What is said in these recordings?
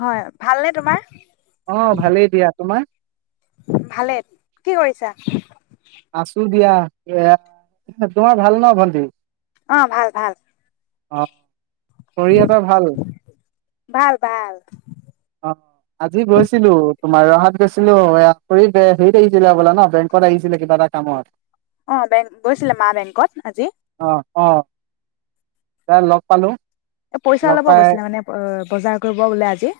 হয় ভালনেে তোমাৰ অ ভালেই দিয়া তোমাৰ ভালে কি কৰিছা আছো দিয়া এ তোমাৰ ভাল ন ভণ্টি অ ভাল ভাল অ খুৰী [unintelligible] এটা ভাল ভাল ভাল অ আজি গৈছিলো তোমাৰ ৰহাত গৈছিলো কৰি হেৰিত আহিছিলে বোলে ন বেংকত আহিছিলে কিবা এটা কামত অ বেংক গৈছিলে মা বেংকত আজি এ লগ পালো এ পইচা লগ ওলাব পাই গৈছিলে মানে অ বজাৰ কৰিব বোলে আজি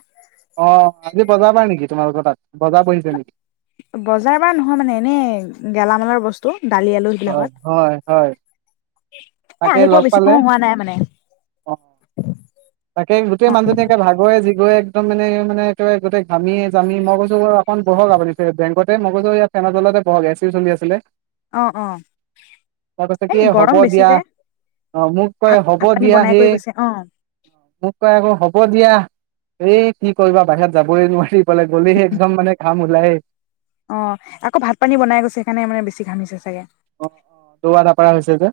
অ', আজি বজাৰ বাৰ নেকি তোমালোকৰ তাত? বজাৰ বহিছে নেকি? বজাৰ বাৰ নহয় মানে এনে গেলামালৰ বস্তু দালি আলু সেইবিলাকত অ', হয়-হয়। এ আহি পোৱা বেছি সময় হোৱা নাই মানে অ তাকে গোটেই অ মানুহজনী একে ভাগৰে জিগয়ে একদম মানে এ মানে তই গোতে ঘামি যামি মই কৈছো অকণ বহক আপুনি বেংকত মই কৈছোঁ এইয়া ফেনতলতে বহক এ চিও চলি আছিলে অ', অ', তাৰ কৈছে কি এই হ'ব গৰম বেছি দিয়া যে, অ মোক কয় হ'ব ভাত-ভাত পানী দিয়া বনাই কৰি সেই গৈছে অ', মোক কয় আকৌ হ'ব দিয়া এই কি কৰিবা বাহিৰত যাবই নোৱাৰি বলে গ'লে একদম মানে ঘাম ওলাইয়ে অ', আকৌ ভাত পানী বনাই গৈছে সেইকাৰণে মানে বেছি ঘামিছে চাগে অ অ দৌৰা দাপাৰা হৈছে যে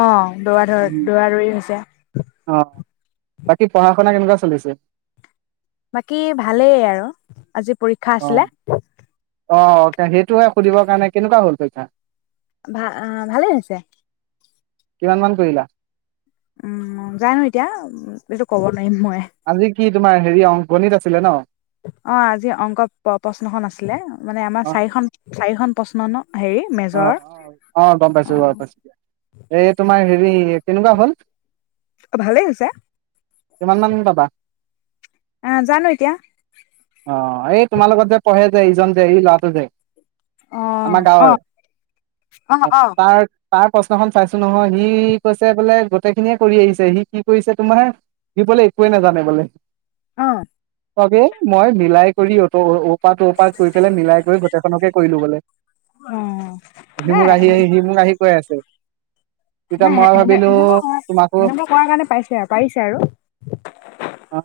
অহ', দৰা-ধৰ দৌৰা-দৌৰি হৈছে। অ বাকী পঢ়া শুনা কেনেকুৱা চলিছে? বাকী ভালেই আৰু আজি পৰীক্ষা অ আছিলে। অ', সেইটোহে সুধিবৰ কাৰণে, কেনেকুৱা হ'ল পৰিক্ষা? ভা আ', ভালে হৈছে কিমান মান কৰিলা? উম', জানো এতিয়া, এইটো কব নোৱাৰিম মই আজি কি তোমাৰ হেৰি অং গণিত আছিলে ন? অ', আজি অংক প্ৰ-প্ৰশ্নখন আছিলে, মানে অ আমাৰ চাৰিখন-চাৰিখন প্ৰশ নন অ', অ', অ', গম পাইছো গম অ পাইছো দিয়া। এই তোমাৰ হেৰি ৰি কেনেকুৱা হল? ভালেই হৈছে কিমান মান পাবা? আ', জানো এতিয়া অ', এই তোমাৰ লগত যে পঢ়ে যে, ইজন যে এই ল'ৰাটো যে অ আমাৰ অ গাঁৱৰ অ', তাৰ তাৰ প্ৰশ্নখন চাইছো নহয় সি কৈছে বোলে গোটেইখিনিয়ে কৰি আহিছে সি কি কৰিছে তোমাৰ সি বোলে একোৱে নাজানে বোলে। অ', [unintelligible] মই মিলাই কৰি ঔ-ঔপাত টৌপা কৰি পেলাই মিলাই কৰি গোটেইখনকে কৰিলো বোলে অ সি নাই মোক নাই আহি-আহি সি মোক আহি কৈ আছে। তেতিয়া মই সেনে ভাবিলো সেনেকুৱা কৰা তোমাকো সেনেকুৱা কৰাৰ কাৰণে পাইছে আৰু পাৰিছে আৰু আহ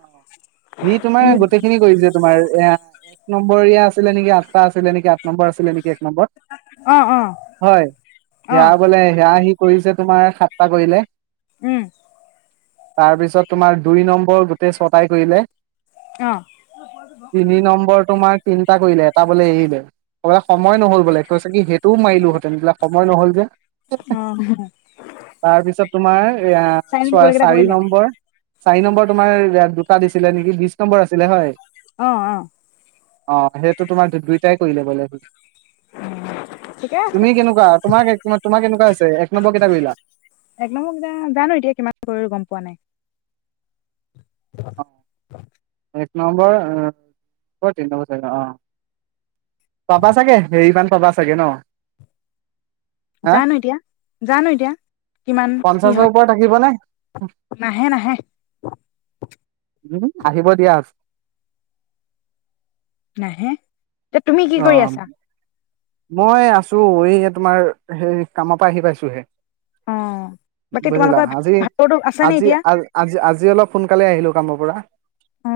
সি তোমাৰ উম গোটেইখিনি কৰিছে তোমাৰ এয়া এক নম্বৰীয়া আছিলে নেকি আঠটা আছিল নি আঠ নম্ব আছিলে নেকি এক নম্বৰ অ অ হয় অ হ বলে হেি কৰিছে তোমাৰ সাতটা কৰিলে উম তাৰপিছত তোমাৰ দুই নম্বৰ গোটেই ছটাই কৰিলে অ অ তিনি নম্বৰ তোমাৰ তিনটা কৰিলে এটা বোলে এই বলে সময় নহ'ল বোলে ত চাগি সেইটোও মাৰিলো হেতেন বিলাক সময় নহল যে তাৰপিছত তোমাৰ এ চাৰি চ নম্বৰ গোটেইকেইটা চাৰি কৰিলে নম্বৰ চাৰি নম্বৰ তোমাৰ ইয়াত দুটা দিছিলে নেকি বিশ নম্বৰ আছিলে হয় অ অ অ সেইটো তোমাৰ দুইটাই কৰিলে বোলে ঠিকে আছে তুমি কেনেকুৱা তোমাৰ তোমাৰ কেনেকুৱা আছে এক নম্বৰ কিতাপলাক এক নম্বৰ কেইটা জানো এতিয়া কিমান কৰিলো গম পোৱা নাই [unintelligible] অ নম্বৰ তিনি নম্বৰ চাগ অ পাবা চাগে হেৰিমান পাবা চাগে ন হা জানো এতিয়া জানো এতিয়া কিমান কি পঞ্চাশৰ হয় ওপৰত আহিব নে নাহে নাহে উম আহিব দিয়া নহে এয়া তুমি কি অ কৰি আছা মই আছো এই তোমাৰ সেই কামৰ পৰা আহি পাইছোহে অ বাকী বুজিলা তোমালোকৰ আজি ভাতৰতো আছে নে আজি এতিয়া আ আজি আজি অলপ সোনকালে আহিলো কামৰ পৰা অ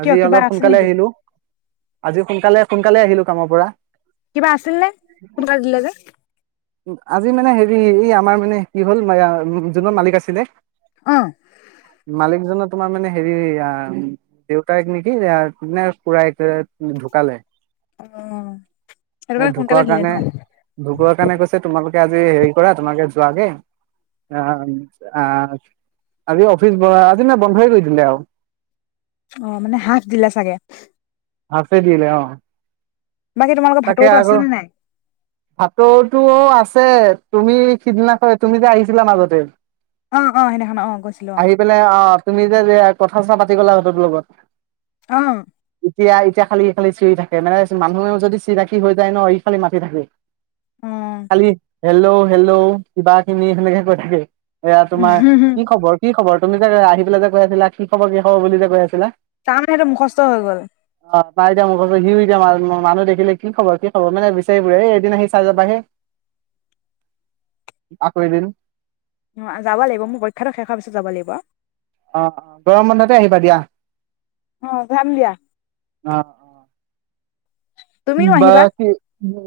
আজি কিয় কিবা অলপ আছিল সোনকালে নেকি আহিলো আজি সোনকালে সোনকালে আহিলো কামৰ পৰা কিবা আছিল নে ত দে যে আজি মানে হেৰি এই আমাৰ মানে কি হ'ল যোন ম মালিক আছিলে অ মালিকজনক তোমাৰ মানে হেৰি দেউতাইক নেকি খুৰাই ঢুকালে উম এই ঢুকোৱাৰ কাৰণে ঢুকোৱাৰ কাৰণে কৈছে তোমালোক জ হেৰি কৰা তোমাকে যোৱাকে আহ আজি অফিচ আজি ন বন্ধই কৰি দিলে আৰু অ মানে হাফ দিলে চাগে হাফে দিল অ বাকী তোমালোকৰ তাকে ভাতৰতো আছে আকৌ নে নাই ভাটৌতো আছে। তুমি সিদিনাখন তুমি যে, আহিছিলা মাজতে অহ ', অহ ', সেইদিনাখন অ', গৈছিলো অ',। আহি পেলাই অ তুমি যে আজিয়ে কথা -চথা পাতি গ'লা সিঁহতৰ লগত। অহ ', এতিয়া- এতিয়া, খালি -খালি চিঞৰি থাকে মানুহে যদি চিনাকি হৈ যায় ন', ই খালি মাতি থাকে। অ খালি, হেল্ল- হেল্ল কিবা কিনি এনেকে কৈ থাকে এয়া তোমাৰ কি খবৰ? কি খবৰ? তুমি যে আহিপেলাই যে কৈ আছিলা কি খবৰ? কি খবৰ বুলি যে কৈ আছিলা তাৰমানে সেইটো মুখষ্ট হৈ গ'ল। অ তাই এতিয়া, মুঠতে সিও এতিয়া মানুহ দেখিলে কি খবৰ, কি খবৰ মানে বিচাৰি ফুৰে এই এদিন আহি চাই যাবা হে, আকৌ এদিন অ', যাব লাগিব মোৰ পৰীক্ষাটো শেষ হোৱাৰ পিছত যাব লাগিব। অহ ', অহ ', গৰম বন্ধতে আহিবা দিয়া। অহ ', যাম দিয়া। তুমিও আহিবা কিবা- কে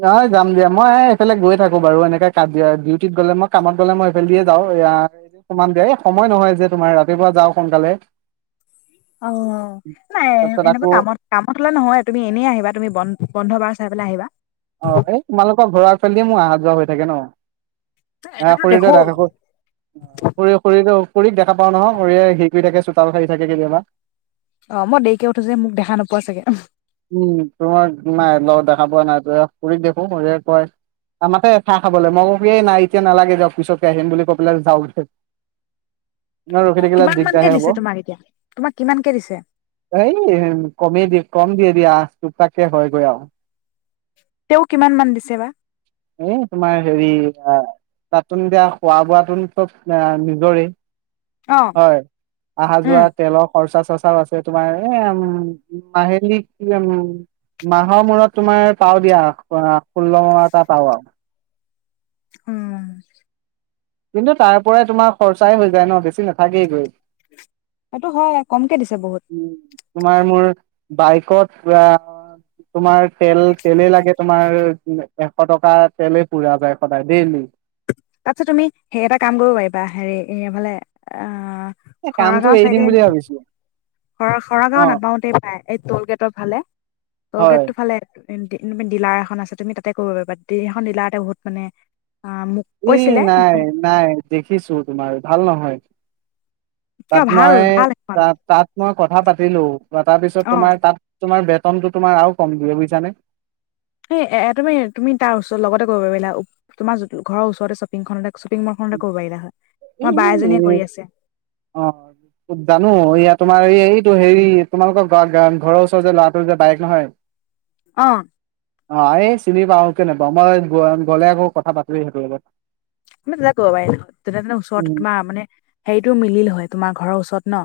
নহয় যাম দিয়া মই এইফালে গৈ থাকো বাৰু এনেকে কাজিয়া ডিউটিত গলে মই কামত গলে মই এইফাল দিয়ে যাওঁ দিয়া, এনেকে খুমাম দিয়া, এ, 'সময় নহয় যে তোমাৰ ৰাতিপুৱা যাওঁ সোনকালে। অ ', নাই তাৰপিছত এনেকুৱা আকৌ কামত কামত হলে নহয় তুমি এনেই আহিবা তুমি বন বন্ধ বাৰ চাই পেলাই আহিবা। অ', এই তোমালোকৰ ঘৰৰ ফালদিে মোৰ অহা যোৱা হৈ থাকে ন', আহ, এইটোতো দেখো খুৰীদেউ যাই থাকোঁ, খুৰী - খুৰীদেউ, খুৰীক দেখা পাওঁ নহয়, খুৰীয়ে হেৰি কৰি থাকে চোতাল সাৰি থাকে কেতিয়াবা। অ', মই দেৰিকে উঠো যে, মোক দেখা নোপোৱা চাগে। চাব নাযাওঁ খুৰীক দেখো, খুৰীয়ে কয় অ, মাতে খাহ খাবলৈ মই কওঁ কি এ, নাই এতিয়া নালাগে দিয়ক পিছকে আহিম বুলি কৈ পেলাই যাওগে নহয়ৰখি থাকিলে, কিমান মানকে দিগদাৰে হব দিছে তোমাক এতিয়া তোমাক কিমানকে দিছে এই কমেই দিয়ে কম দিয়ে দিয়া, টুকটাককে হয়গৈ আৰু, তেওঁ কিমান মান দিছে বা? এ, 'তোমাৰ হেৰি তাত এতিয়া তাতটো দিয়া খোৱা -বোৱটো চব নিজৰে অ হয়, আহা যোৱা, উম তেলৰ খৰচা পচাও আছে তোমাৰ এ', উম, ' মাহেলি কি আৰু মাহৰ মূৰত তোমাৰ পাও দিয়া ষোল্ল তাত আ, উম, কিন্তু তাৰ পৰাই তোমাৰ খৰচাই হৈ যায় ন', বেছি নাথাকেই গৈ। এইটো হয় কম, এ, 'দিছে বহুত। তোমাৰ মোৰ বাইকত তোমাৰ তেল তেলেই লাগে তোমাৰ এশ টকা তেলেই পুৰা যায় সদায় ডেইলি। তাৰ পিছত তুমি সে এটা কাম কৰিব পাৰিবা হেৰি এফালে এ কামটো এৰি দিম বুলিয়ে ভাবিছিলো। খৰা খৰা গাঁও নাপাওতেই পাই এই টল গেটৰ ফালে টল হয় গেট টো ফালে স ডিলাৰ এখন আছে তুমি তাতেই কৰিব পাৰি [unintelligible] এ নাই নাই দেখিছো তোমাৰ ভাল নহয় তাত কিয় ভাল মই ভাল ত সেইখন তাত মই কথা পাতিলো প তাৰ পিছত অ তোমাৰ তাত তোমাৰ বেতনতো তোমাৰ আৰু কম দিয়ে বুজিছাানে স এ তুমি তুমি তাৰ ওচৰত লগতে কৰিব পাৰিলা তোমাৰ ঘৰৰ ওচৰতে শ্বপিং খনতে শ্বপিং মল খ ক'ব পাৰিলা হয় আমাৰ এই বা এজনীয়ে কৰি আছে অ জানো এয়া তোমাৰ এই এইটো হেৰি তোমালোকৰ ঘৰৰ ওচৰৰ যে ল'ৰাটোৰ যে বাইক নহয় অ অ এই চিনি পাও কেনে পা মই গলে আকৌ কথা পতিল সেইটোৰ লগত মে তো ক'ব পাৰি নহয় তেনে তেনে ওচৰৰত উম তোমাৰ মানে হেৰিটো মিলিল হয় তোমাৰ ঘৰৰ ওচৰত ন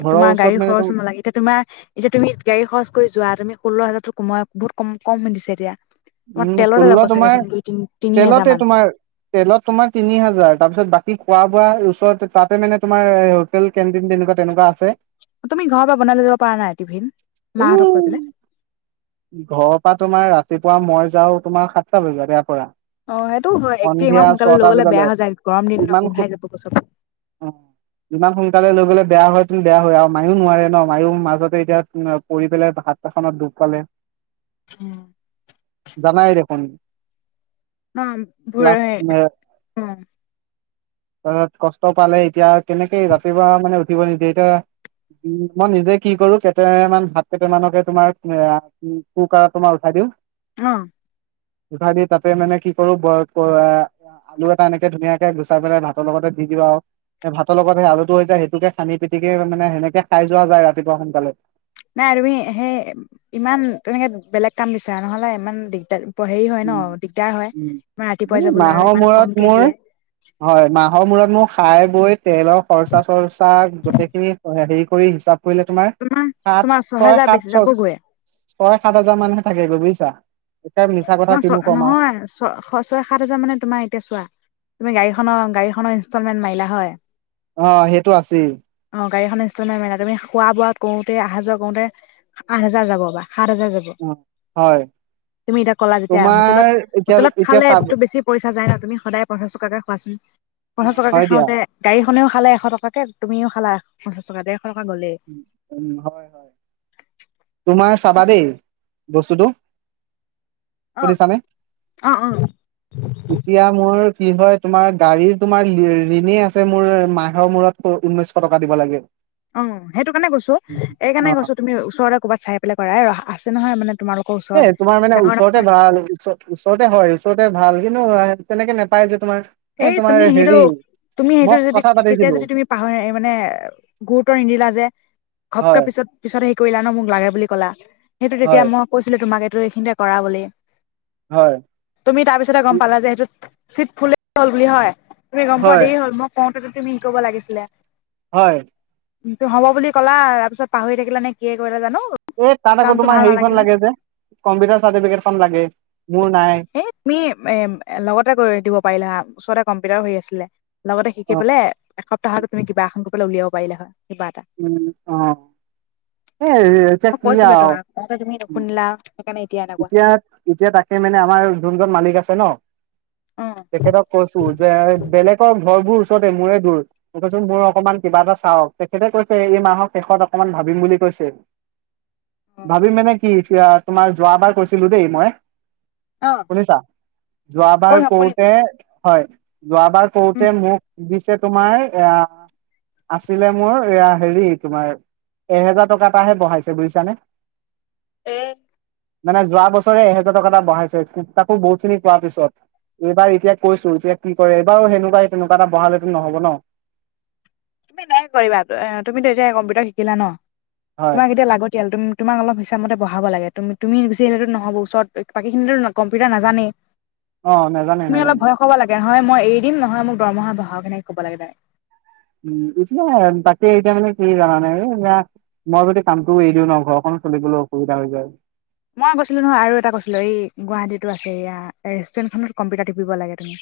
ঘৰৰ তোমাৰ ওচৰত গাড়ী মানে খৰচ নালাগে এতিয়া তোমাৰ এতিয়া তুমি গাড়ী খৰচ কৰি যোৱা তুমি ষোল্ল হাজাৰতোমাই বুত কম দিছে এতিয়া তোমাৰ উম তেলতে ষোল্ল যাব তোমাৰ চাগেচোন দুই তিনি তিনি তেলতে হোজাৰ মান তোমাৰ তেলত তোমাৰ তিনি হাজাৰ তাৰপিছত বাকী খোৱা বোৱা ওচৰত তাতে মানে তোমাৰ হোটেল কেণ্টিন তেনেকুৱা তেনেকুৱা আছে তুমি ঘৰৰ পৰা বনাই লৈ যাব পাৰা নাই টিভিন মাহঁতক কৈ পাই পুৱা মই যাওঁ তোমাৰ সাতটা বজাত ইয়াৰ পৰা অ সেইটো হয় একদিন ইমান সন্ধিয়া সোনকালে লৈ ছটা গলে বেয়া বজালৈ হৈ যায় গৰম দিনটো ইমান গোন্ধাই যাব গচৰ লে বেয়া হয় পন্তু বেয়া হয় আৰু মায়ো নোৱাৰে ন মায়ও মাজতে এতিয়া পৰি পেলাই ভাত এখনত দুখ পালে উম জাই দেখোন অ ভ ক্লাছ অ তাৰপিছত কষ্ট পালে এতিয়া কেনেকে ৰাতিপুৱা মানে উঠিব নিদিয়ে এতিয়া উ মই নিজে কি কৰো কেইটামান ভাত কেইটামানকে তোমাৰ কুকাৰত তোমাৰ উঠাই দিওঁ অ উফাৰ দি তাতে মানে কি কৰো ব আলু এটা এনেকে ধুনীয়াকে গুচাই পেলাই ভাতৰ লগতে দি দিওঁ আৰু ভাতৰ লগত সেই আলুটো হৈ যায় সেইটোকে খানি পিটিকে মানে সেনেকে খাই যোৱা যায় ৰাতিপুৱা সোনকালে নাই তুমি সেই ইমান তেনেকে বেলেগ কাম বিচাৰা নহলে ইমান দিগদাৰ হেৰি হয় ন দিগদাৰ হয়। ইমান ৰাতিপুৱাই উ যাবলৈ আৰু মাহৰ ইমান মৰত কমকে মোৰ দিয়ে। হয় মাহৰ মূৰত মোক খাই বৈ তেলৰ খৰ্চা চৰ্চা গোটেইখিনি হেৰি কৰি হিচাপ কৰিলে তোমাৰ সাত তোমাৰ ছয় ছহেজাৰ সাত বেছি ছয় যাবগৈয়ে ছয় সাত হাজাৰ মানুহে থাকে গৈ বুজিছা এতিয়া মিছা কথা তোমাৰ ছ কিনো কম আৰু। নহয় ছ ছয় সাত হাজাৰ মানে তোমাৰ এতিয়া চোৱা তুমি গাড়ী গাড়ীখনৰ ইনষ্টলমেন্ট মাৰিলা হয় অ সেইটো আছেই অ গাড়ীখনে ইনষ্টলমেন মাৰিলা তুমি খোৱা বোৱাত কৰোতে অহা যোৱা কৰোতে আঠ হাজাৰ যাব বা সাত হজাৰ যাব অ', হয় তুমি এতিয়া ক'লা যেতিয়া হোটেলত তোমাৰ এতিয়া হোটেলত এতিয়া খালে চাব বেছি পইচা যায় ন তুমি সদায় পঞ্চাছ টকাকে খোৱাচোন পঞ্চাছ টকাকে হয় দিয়া খাওঁতে গাড়ীখনেও খালে এশ টকাকে তুমিও খালা পঞ্চাছ‌ টকা দে উ হয় হয় তোমাৰ চাবাদেই বস্তুটো অ শুধিছানে অ অ এতিয়া মোৰ কি হয় তোমাৰ গাড়ীৰ তোমাৰ ঋ ঋণেই আছে মোৰ মাহৰ মূৰত উঊনৈশ টকা দিব লাগে। অ সেইটো কাৰণে কৈছো এইকাৰণে অ', কৈছো তুমি ওচৰতে ক'ৰবাত চাই পেলাই কৰাই আ নহয় মানে তোমালোকৰ এ ওচৰত তোমাৰ মানে ডাঙৰ ওচৰতে ডাঙৰ বা ওচৰতে হয় ওচৰতে ভাল কিন্তু তেনেকে নেপায় যে তোমাৰ এই তোমাৰ তুমি সেইটো হেৰি তুমি সেইটো মই যদি কথা তেতিয়া পাতিছিলো যদি তুমি পাহৰি এ মানে গুৰুত্ব নিদিলা যে ঘপকে হয়, পিছত পিছত হেৰী কৰিলা ন মোক লাগে বুলি কলা সেইটো তেতিয়া হয়, মই কৈছিলো তোমাক এত এইখিনিতে কৰা বুলি হয়, তুমি তাৰপিছতে গম পালা যে সেইটোত চীত ফুলে বুলি হয় তুমি গম পোৱা হয়, দেৰি হ'ল মই কওঁতে তুমি তুমি ক'ব লাগিছিলে হয় [unintelligible] হ'ব বুলি ক'লা‌ তাৰ পিছত পাহৰি থাকিলা নে কিয়ে কৰিলা জানো এই তাত আকৌ কামটো তোমাৰ ভাল হেৰিখন নালাগিল নে লাগে যে কম্পিউটাৰ চাৰ্টিফিকেটখন লাগে। মোৰ নাই এ তুমি এ লগতে কৰি দিব পাৰিলা ওচৰতে কম্পিউটাৰ হৈ আছিলে লগতে শিকি অ পেলাই এসপ্তাহতে তুমি কিবা এখন উলিয়াব পাৰিলা‌ হয়। কিবা এটা উম অ এ এতিয়া মই কি কৈছিলো আৰু তোমাক কওঁতে তুমি নুশুনিলা সেইকাৰণে এনেকুৱা এতিয়া এতিয়া তাক সেই মানে আমাৰ যোনজন মালিক আছে ন অ তেখেতক কৈছো যে বেলেগৰ ঘৰবোৰ তাতে মই গই ৰবচুন মই অকমান কিবা এটা চাও তেখেতে কৈছে এই মাহৰ শেষত অকমান ভাবিম বুলি কৈছে। ভাবিম মানে কি এতিয়া তোমাৰ যোৱাবাৰ কৈছিলো দেই মই। অ অ শুনিছা, যোৱাবাৰ কৈ নকৰিম কওঁতে হয়। যোৱাবাৰ কওঁতে মোক দিছে তোমাৰ এয়া আছিলে মোৰ এয়া হেৰি তোমাৰ এহেজাৰ টকা এটাহে বঢ়াইছে বুজিছানে। এ মানে যোৱা বছৰে এহেজাৰ টকা এটা বঢ়াইছে তাকো বহুত খিনি কোৱা পিছত, এইবাৰ এতিয়া কৈছো যে কি কৰে, এইবাৰো সেনেকুৱাই তেনেকুৱা এটা বঢ়ালেতো নহব ন? তুমি নাই কৰিবা এহ, তুমিতো এতিয়া হে কম্পিউটাৰ শিকিলা ন? হয় তোমাক এতিয়া লাগতিয়াল উম, তোমাৰ অলপ হৈ তাৰ মতে বঢ়াব লাগে, তুম, তুমি গুচি আহিলেতো নহ'ব, ওচৰত বাকীখিনিতো কম্পিউটাৰ নাজানেই। অ, নাজানে নাজানে। হয় মই এৰি দিম নহয় মোক দৰমহা বঢ়াওক এনেকে ক'ব লাগে ডাইৰেক। উম, এতিয়া তাকে এতিয়া মানে কি জানানে এই এয়া মই যদি কামটোও এৰি দিওঁ ন ঘৰখনো চলিবলৈ অসুবিধা হৈ যায়। মই কৈছিলোঁ নহয় আৰু এটা কৈছিলোঁ এই গুৱাহাটীতো আছে এয়া ৰেষ্টুৰেন্টখনত কম্পিউটাৰ টিপিব লাগে তুমি।